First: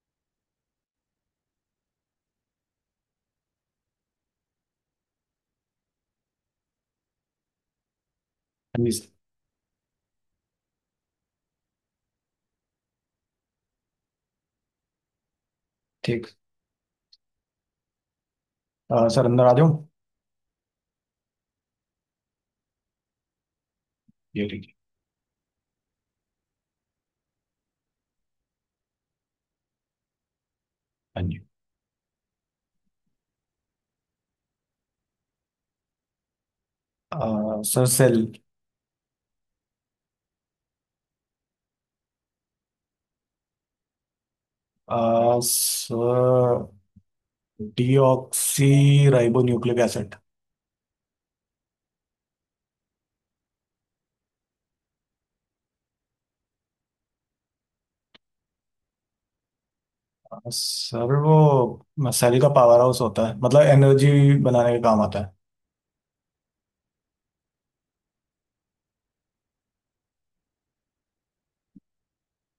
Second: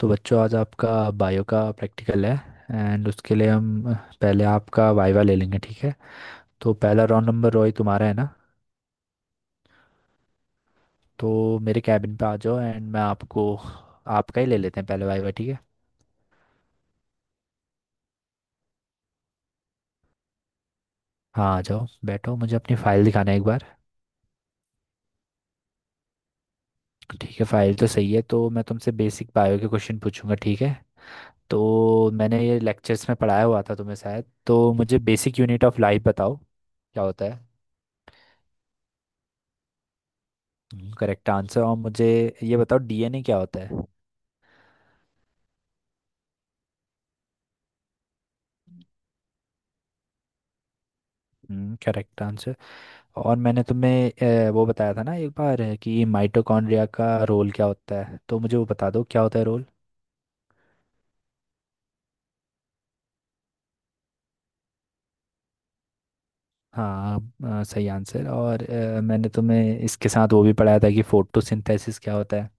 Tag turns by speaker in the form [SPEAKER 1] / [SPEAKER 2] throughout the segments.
[SPEAKER 1] तो बच्चों आज आपका बायो का प्रैक्टिकल है। एंड उसके लिए हम पहले आपका वाइवा ले लेंगे, ठीक है। तो पहला राउंड नंबर रोई तुम्हारा है ना।
[SPEAKER 2] हाँ जी सर।
[SPEAKER 1] तो मेरे कैबिन पे आ जाओ एंड मैं आपको आपका ही ले लेते हैं पहले वाइवा, ठीक है।
[SPEAKER 2] ठीक। सर अंदर आ जाओ।
[SPEAKER 1] हाँ आ जाओ बैठो, मुझे अपनी फाइल दिखाना है एक बार।
[SPEAKER 2] ये ठीक है।
[SPEAKER 1] ठीक है, फाइल तो सही है। तो मैं तुमसे बेसिक बायो के क्वेश्चन पूछूंगा, ठीक है।
[SPEAKER 2] हाँ जी।
[SPEAKER 1] तो मैंने ये लेक्चर्स में पढ़ाया हुआ था तुम्हें शायद, तो मुझे बेसिक यूनिट ऑफ लाइफ बताओ क्या होता है।
[SPEAKER 2] Sir cell.
[SPEAKER 1] Correct answer. और मुझे ये बताओ डीएनए क्या होता है।
[SPEAKER 2] Sir deoxyribonucleic acid.
[SPEAKER 1] Hmm, correct answer. और मैंने तुम्हें वो बताया था ना एक बार कि माइटोकॉन्ड्रिया का रोल क्या होता है, तो मुझे वो बता दो क्या होता है रोल।
[SPEAKER 2] सर वो सेल का पावर हाउस होता है, मतलब एनर्जी बनाने के काम आता है।
[SPEAKER 1] हाँ सही आंसर। और मैंने तुम्हें इसके साथ वो भी पढ़ाया था कि फोटोसिंथेसिस क्या होता है।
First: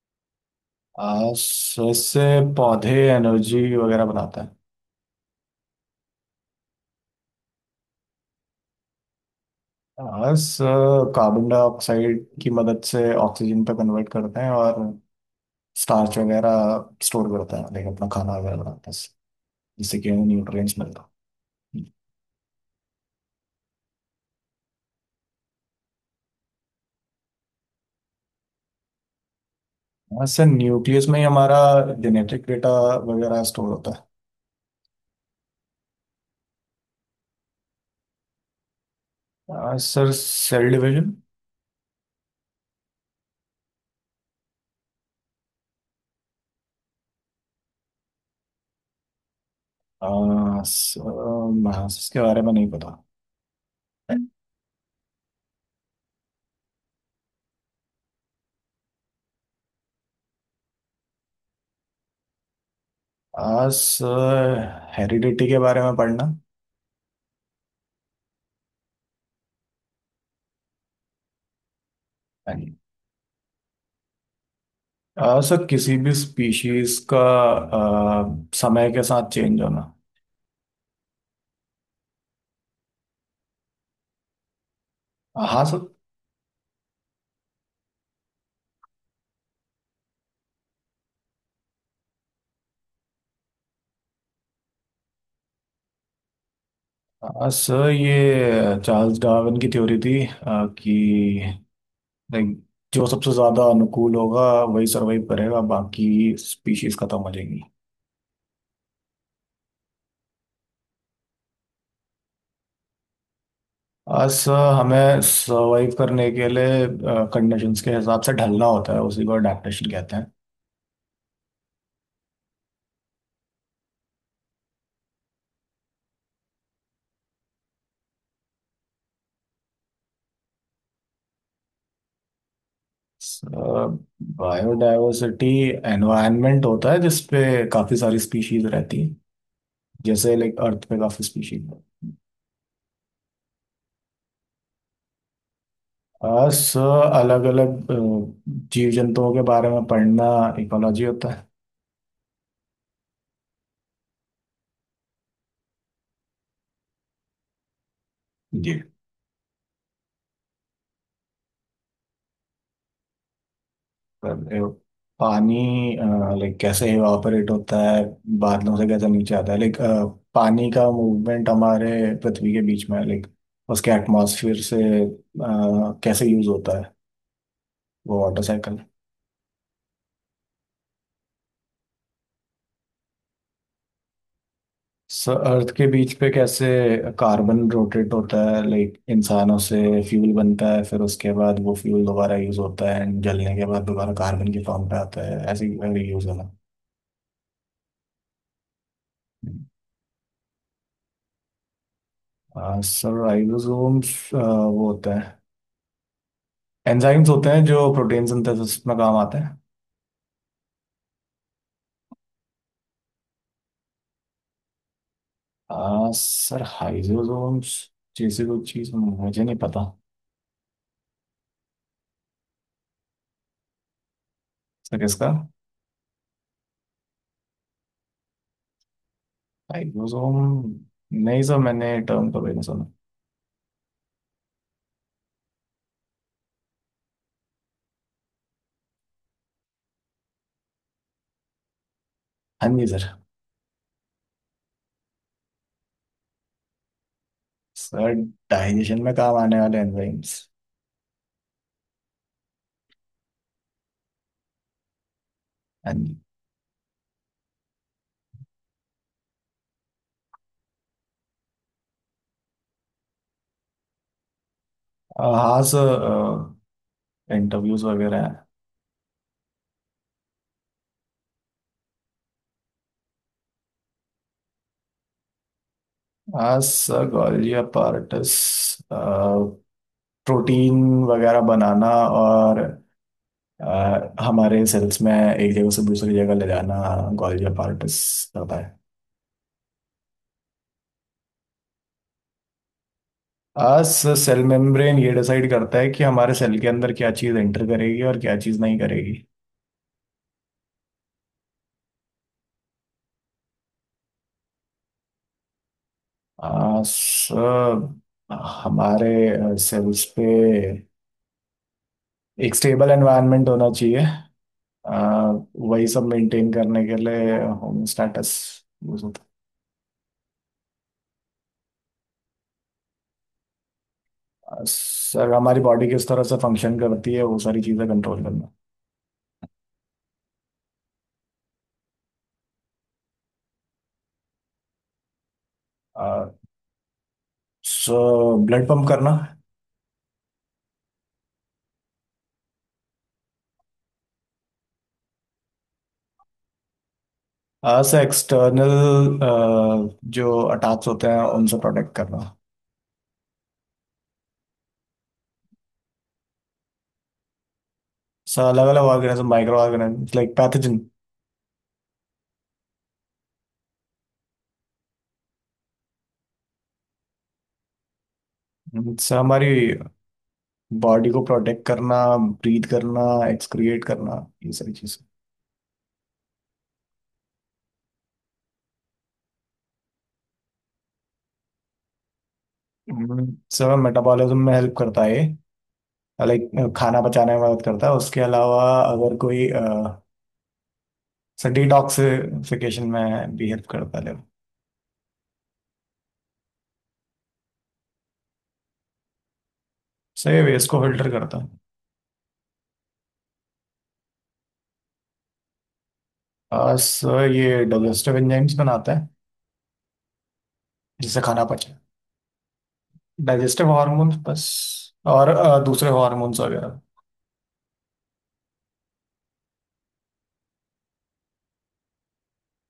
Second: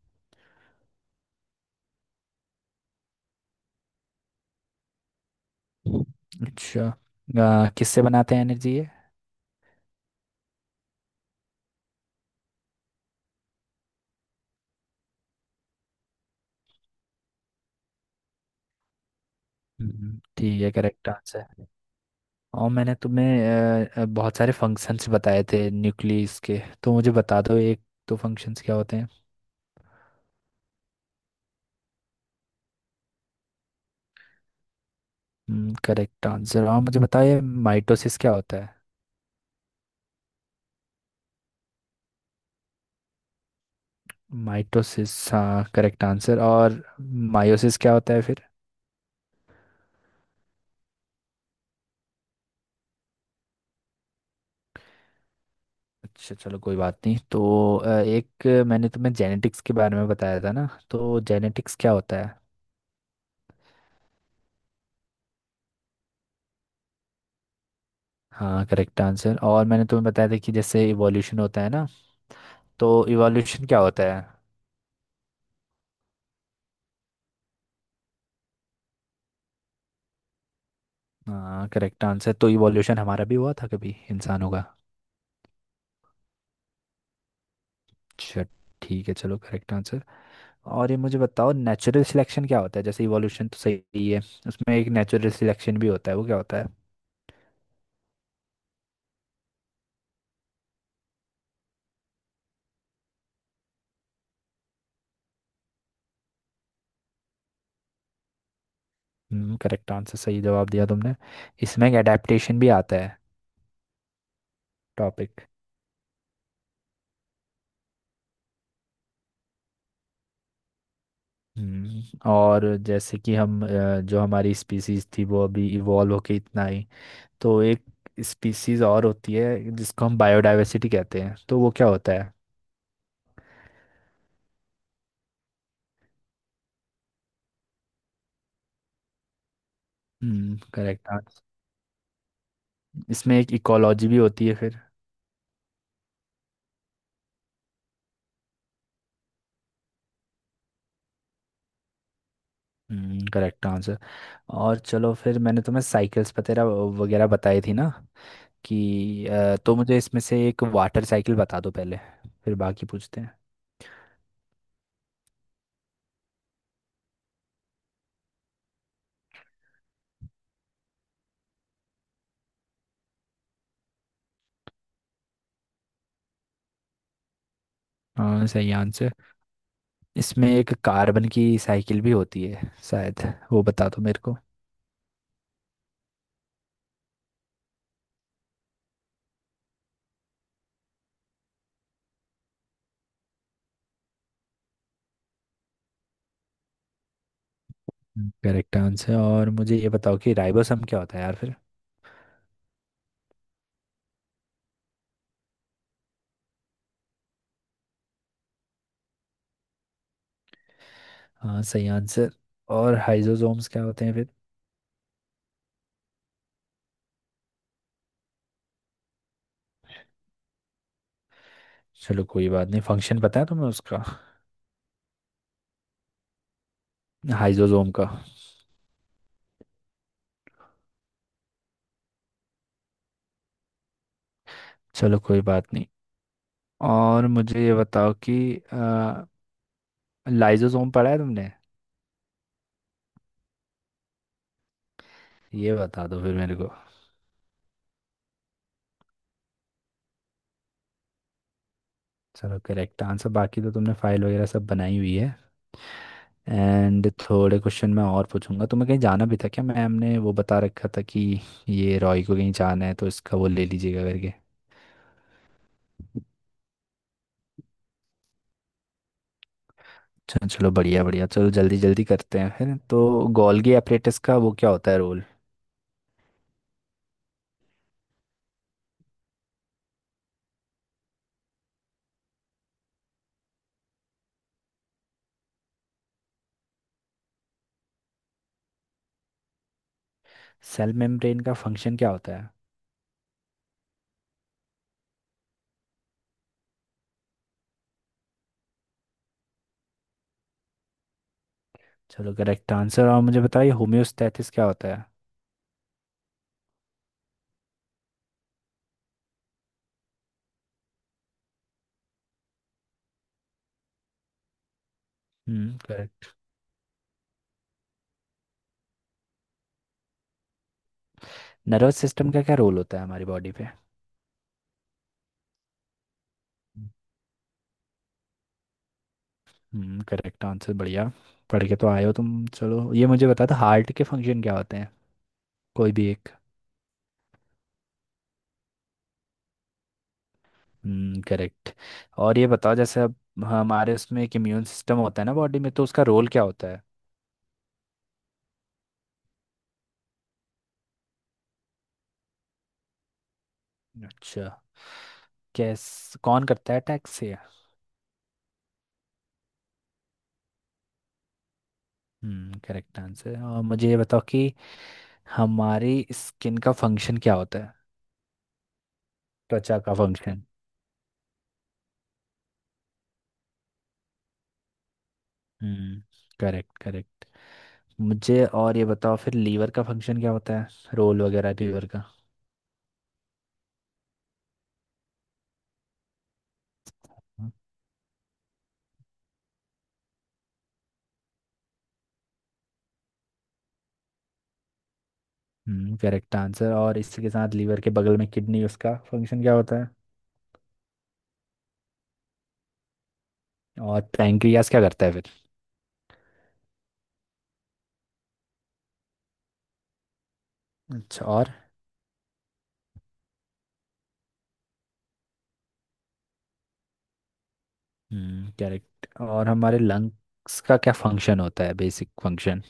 [SPEAKER 2] सर इससे पौधे एनर्जी वगैरह बनाते हैं।
[SPEAKER 1] अच्छा, किससे बनाते हैं एनर्जी ये।
[SPEAKER 2] सर कार्बन डाइऑक्साइड की मदद से ऑक्सीजन पे कन्वर्ट करते हैं और स्टार्च वगैरह स्टोर करते हैं, लेकिन अपना खाना वगैरह बनाते हैं जिससे कि
[SPEAKER 1] ठीक है,
[SPEAKER 2] न्यूट्रिएंट्स मिलता है।
[SPEAKER 1] Correct answer. और मैंने तुम्हें बहुत सारे फंक्शंस बताए थे न्यूक्लियस के, तो मुझे बता दो एक, तो फंक्शंस क्या होते हैं।
[SPEAKER 2] हाँ सर, न्यूक्लियस में ही हमारा जेनेटिक डेटा वगैरह स्टोर होता है।
[SPEAKER 1] Correct answer. और मुझे बताइए माइटोसिस क्या होता है।
[SPEAKER 2] हाँ, सर सेल डिवीजन।
[SPEAKER 1] माइटोसिस हाँ, करेक्ट आंसर। और मायोसिस क्या होता है फिर।
[SPEAKER 2] हाँ सर, हाँ, इसके बारे में नहीं पता।
[SPEAKER 1] अच्छा चलो कोई बात नहीं। तो एक मैंने तुम्हें जेनेटिक्स के बारे में बताया था ना, तो जेनेटिक्स क्या होता है।
[SPEAKER 2] हाँ सर, हेरिडिटी के बारे में पढ़ना।
[SPEAKER 1] हाँ करेक्ट आंसर। और मैंने तुम्हें बताया था कि जैसे इवोल्यूशन होता है ना,
[SPEAKER 2] नहीं।
[SPEAKER 1] तो इवोल्यूशन क्या होता है।
[SPEAKER 2] हाँ सर, किसी भी स्पीशीज का समय के साथ चेंज होना।
[SPEAKER 1] हाँ करेक्ट आंसर। तो इवोल्यूशन हमारा भी हुआ था कभी इंसानों का।
[SPEAKER 2] हाँ सर।
[SPEAKER 1] अच्छा, ठीक है चलो, करेक्ट आंसर। और ये मुझे बताओ नेचुरल सिलेक्शन क्या होता है, जैसे इवोल्यूशन तो सही ही है, उसमें एक नेचुरल सिलेक्शन भी होता है, वो क्या होता है।
[SPEAKER 2] हाँ सर, ये चार्ल्स डार्विन की थ्योरी थी कि like, जो सबसे ज्यादा अनुकूल होगा वही सरवाइव करेगा, बाकी स्पीशीज खत्म हो जाएंगी।
[SPEAKER 1] हम्म, करेक्ट आंसर, सही जवाब दिया तुमने। इसमें एक अडेप्टेशन भी आता है
[SPEAKER 2] आज सर हमें
[SPEAKER 1] टॉपिक।
[SPEAKER 2] सर्वाइव करने के लिए कंडीशंस के हिसाब से ढलना होता है, उसी को अडेप्टेशन कहते हैं।
[SPEAKER 1] हम्म। और जैसे कि हम जो हमारी स्पीसीज थी वो अभी इवॉल्व होके इतना आई, तो एक स्पीसीज और होती है जिसको हम बायोडायवर्सिटी कहते हैं, तो वो क्या होता है।
[SPEAKER 2] बायोडायवर्सिटी एनवायरनमेंट होता है जिसपे काफ़ी सारी स्पीशीज रहती हैं, जैसे लाइक अर्थ पे
[SPEAKER 1] करेक्ट
[SPEAKER 2] काफ़ी
[SPEAKER 1] आंसर।
[SPEAKER 2] स्पीशीज।
[SPEAKER 1] इसमें एक इकोलॉजी भी होती है फिर।
[SPEAKER 2] सर अलग अलग जीव जंतुओं के बारे में पढ़ना इकोलॉजी होता है।
[SPEAKER 1] Correct answer. और चलो फिर मैंने तुम्हें साइकिल्स वगैरह वगैरह बताई थी ना
[SPEAKER 2] जी।
[SPEAKER 1] कि तो मुझे इसमें से एक वाटर साइकिल बता दो पहले, फिर बाकी पूछते हैं।
[SPEAKER 2] कर रहे हो। पानी, लाइक कैसे इवापोरेट होता है, बादलों से कैसे नीचे आता है, लाइक पानी का मूवमेंट हमारे पृथ्वी के बीच में है, लाइक उसके एटमॉस्फेयर से कैसे यूज होता है, वो वाटर
[SPEAKER 1] हाँ सही
[SPEAKER 2] साइकिल।
[SPEAKER 1] आंसर। इसमें एक कार्बन की साइकिल भी होती है शायद, वो बता दो मेरे को।
[SPEAKER 2] अर्थ के बीच पे कैसे कार्बन रोटेट होता है, लाइक इंसानों से फ्यूल बनता है, फिर उसके बाद वो फ्यूल दोबारा यूज होता है एंड जलने के बाद दोबारा कार्बन के फॉर्म पे आता है, ऐसे यूज होना।
[SPEAKER 1] Correct answer. और मुझे ये बताओ कि राइबोसम क्या होता है यार फिर।
[SPEAKER 2] सर राइबोसोम्स वो होता है, एंजाइम्स होते हैं जो प्रोटीन सिंथेसिस में काम आते हैं।
[SPEAKER 1] हाँ सही आंसर। और हाइजोसोम्स क्या होते हैं फिर।
[SPEAKER 2] सर हाइजोसोम्स जैसी कोई चीज मुझे नहीं पता।
[SPEAKER 1] चलो कोई बात नहीं, फंक्शन पता है तुम्हें उसका।
[SPEAKER 2] सर किसका?
[SPEAKER 1] हाइजोसोम का।
[SPEAKER 2] हाइजोसोम। नहीं सर, मैंने टर्म तो नहीं सुना।
[SPEAKER 1] चलो कोई बात नहीं। और मुझे ये बताओ कि आ, लाइजोसोम पढ़ा है तुमने,
[SPEAKER 2] हाँ जी सर।
[SPEAKER 1] ये बता दो फिर मेरे को।
[SPEAKER 2] सर डाइजेशन में काम आने वाले एंजाइम्स।
[SPEAKER 1] चलो करेक्ट आंसर। बाकी तो तुमने फाइल वगैरह सब बनाई हुई है।
[SPEAKER 2] हाँ जी।
[SPEAKER 1] एंड थोड़े क्वेश्चन मैं और पूछूंगा तुम्हें। कहीं जाना भी था क्या, मैम ने वो बता रखा था कि ये रॉय को कहीं जाना है तो इसका वो ले लीजिएगा करके।
[SPEAKER 2] हाँ सर, इंटरव्यूज वगैरह हैं।
[SPEAKER 1] चलो चलो, बढ़िया बढ़िया, चलो जल्दी जल्दी करते हैं फिर तो। गोल्गी एपरेटस का वो क्या होता है रोल।
[SPEAKER 2] हाँ सर, गॉल्गी अपार्टस प्रोटीन वगैरह बनाना और हमारे सेल्स में एक जगह से दूसरी जगह ले जाना, ओंकोलॉजी ऑफ आर्टिस करता है।
[SPEAKER 1] सेल मेम्ब्रेन का फंक्शन क्या होता है।
[SPEAKER 2] आज सेल मेम्ब्रेन ये डिसाइड करता है कि हमारे सेल के अंदर क्या चीज़ एंटर करेगी और क्या चीज़ नहीं करेगी।
[SPEAKER 1] चलो करेक्ट आंसर। और मुझे बताइए होम्योस्टैसिस क्या होता है।
[SPEAKER 2] आज हमारे सेल्स पे एक स्टेबल एनवायरनमेंट होना चाहिए। अ, वही सब
[SPEAKER 1] करेक्ट।
[SPEAKER 2] मेंटेन करने के लिए होमोस्टैटिस वो सब।
[SPEAKER 1] नर्वस सिस्टम का क्या रोल होता है हमारी बॉडी पे।
[SPEAKER 2] आ, सर हमारी बॉडी किस तरह से फंक्शन करती है, वो सारी चीज़ें कंट्रोल करना।
[SPEAKER 1] करेक्ट आंसर, बढ़िया। पढ़ के तो आए हो तुम। चलो ये मुझे बता दो हार्ट के फंक्शन क्या होते हैं, कोई भी एक।
[SPEAKER 2] सो ब्लड पंप करना।
[SPEAKER 1] करेक्ट। और ये बताओ जैसे अब हमारे उसमें एक इम्यून सिस्टम होता है ना बॉडी में, तो उसका रोल क्या होता है।
[SPEAKER 2] अस एक्सटर्नल जो अटैक्स होते हैं उनसे प्रोटेक्ट करना।
[SPEAKER 1] अच्छा, कैस कौन करता है अटैक से।
[SPEAKER 2] सो अलग अलग organism, micro organism, like pathogen.
[SPEAKER 1] Correct answer. और मुझे ये बताओ कि हमारी स्किन का फंक्शन क्या होता है,
[SPEAKER 2] से हमारी
[SPEAKER 1] त्वचा का फंक्शन।
[SPEAKER 2] बॉडी को प्रोटेक्ट करना, ब्रीथ करना, एक्सक्रिएट करना, ये सारी चीज़ें।
[SPEAKER 1] Hmm, correct correct. मुझे और ये बताओ फिर लीवर का फंक्शन क्या होता है, रोल वगैरह लीवर का।
[SPEAKER 2] हम्म, सर मेटाबॉलिज्म में हेल्प करता है, लाइक खाना पचाने में मदद करता है, उसके अलावा अगर कोई सर डिटॉक्सिफिकेशन में भी हेल्प करता है।
[SPEAKER 1] Correct answer. और इसी के साथ लीवर के बगल में किडनी, उसका फंक्शन क्या होता है।
[SPEAKER 2] सर ये वेस्ट को फिल्टर करता है।
[SPEAKER 1] और पैंक्रियास क्या करता है फिर।
[SPEAKER 2] सर ये डाइजेस्टिव एंजाइम्स बनाता है जिससे
[SPEAKER 1] अच्छा।
[SPEAKER 2] खाना
[SPEAKER 1] और
[SPEAKER 2] पचे, डाइजेस्टिव हार्मोन्स बस, और दूसरे हार्मोन्स वगैरह।
[SPEAKER 1] करेक्ट। और हमारे लंग्स का क्या फंक्शन होता है, बेसिक फंक्शन।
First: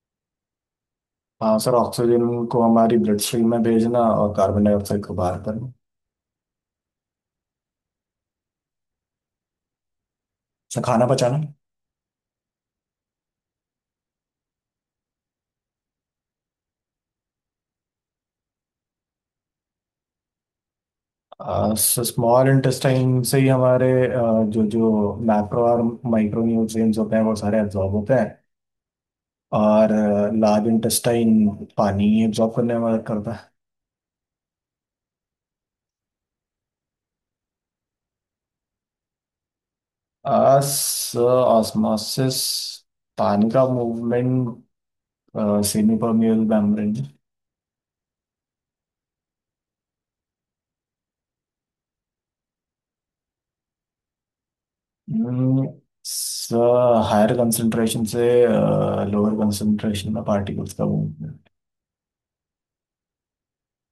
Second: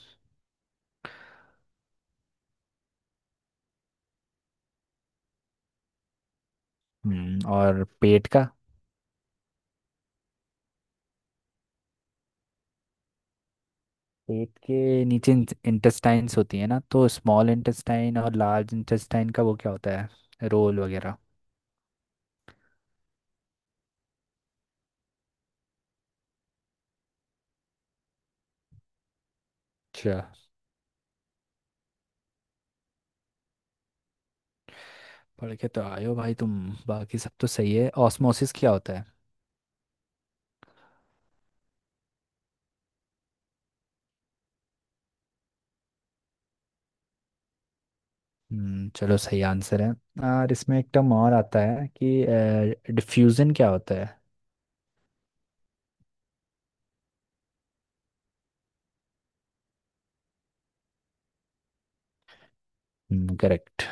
[SPEAKER 2] हाँ सर, ऑक्सीजन को हमारी ब्लड स्ट्रीम में भेजना और कार्बन डाइऑक्साइड को बाहर करना।
[SPEAKER 1] हम्म। और पेट का।
[SPEAKER 2] सर खाना पचाना।
[SPEAKER 1] पेट के नीचे इंटेस्टाइन्स होती है ना, तो स्मॉल इंटेस्टाइन और लार्ज इंटेस्टाइन का वो क्या होता है रोल वगैरह।
[SPEAKER 2] स्मॉल इंटेस्टाइन से ही हमारे जो जो मैक्रो और माइक्रो न्यूट्रिएंट्स होते हैं वो सारे एब्जॉर्ब होते हैं, और
[SPEAKER 1] अच्छा,
[SPEAKER 2] लार्ज इंटेस्टाइन पानी एब्जॉर्ब करने में मदद करता
[SPEAKER 1] पढ़ के तो आयो भाई तुम। बाकी सब तो सही है, ऑस्मोसिस क्या होता है।
[SPEAKER 2] है। ऑस्मोसिस पानी का मूवमेंट, सेमी परमियल मेम्ब्रेन।
[SPEAKER 1] चलो सही आंसर है। और इसमें एक टर्म और आता है कि डिफ्यूजन क्या होता है।
[SPEAKER 2] हायर कंसंट्रेशन से लोअर कंसंट्रेशन में पार्टिकल्स का मूवमेंट।
[SPEAKER 1] करेक्ट।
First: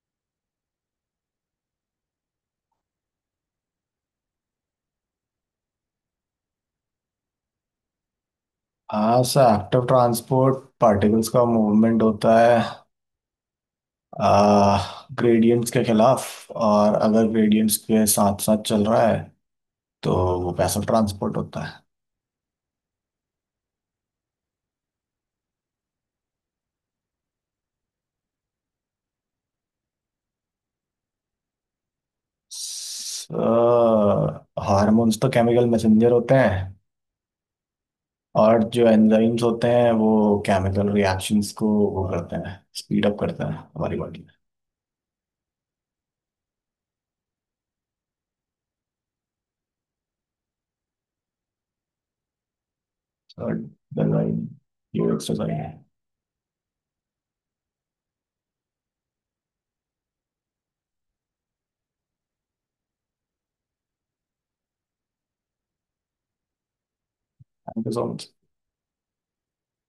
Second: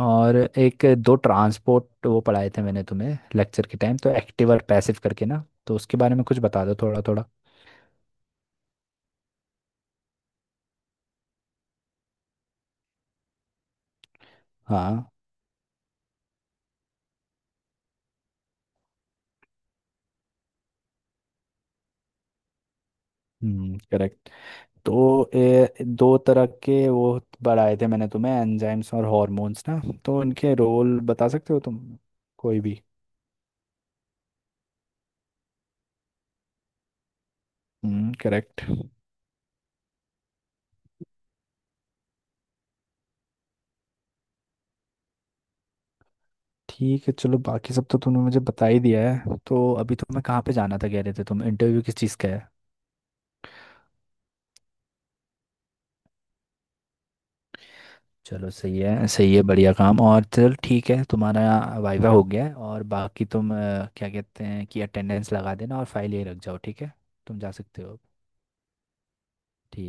[SPEAKER 1] और एक दो ट्रांसपोर्ट वो पढ़ाए थे मैंने तुम्हें लेक्चर के टाइम, तो एक्टिव और पैसिव करके ना, तो उसके बारे में कुछ बता दो थोड़ा थोड़ा।
[SPEAKER 2] हाँ सर, एक्टिव ट्रांसपोर्ट पार्टिकल्स का मूवमेंट होता है
[SPEAKER 1] हाँ
[SPEAKER 2] ग्रेडियंट्स के खिलाफ, और अगर ग्रेडियंट्स के साथ साथ चल रहा है तो वो पैसिव ट्रांसपोर्ट होता है।
[SPEAKER 1] करेक्ट। तो दो तरह के वो पढ़ाए थे मैंने तुम्हें, एंजाइम्स और हॉर्मोन्स ना, तो इनके रोल बता सकते हो तुम, कोई भी।
[SPEAKER 2] हार्मोन्स तो केमिकल मैसेंजर होते हैं।
[SPEAKER 1] करेक्ट।
[SPEAKER 2] और जो एंजाइम्स होते हैं वो केमिकल रिएक्शंस को वो करते हैं, स्पीड अप करते हैं हमारी बॉडी।
[SPEAKER 1] ठीक है चलो, बाकी सब तो तूने मुझे बता ही दिया है। तो अभी तुम्हें कहाँ पे जाना था कह रहे थे तुम, इंटरव्यू किस चीज़ का है।
[SPEAKER 2] Like, then I, you work so like, I
[SPEAKER 1] चलो सही है सही है, बढ़िया काम। और चल ठीक है, तुम्हारा वाइवा हो गया है। और बाकी तुम क्या कहते हैं कि अटेंडेंस लगा देना और फाइल ये रख जाओ, ठीक है। तुम जा सकते हो
[SPEAKER 2] was
[SPEAKER 1] अब।
[SPEAKER 2] on
[SPEAKER 1] ठीक।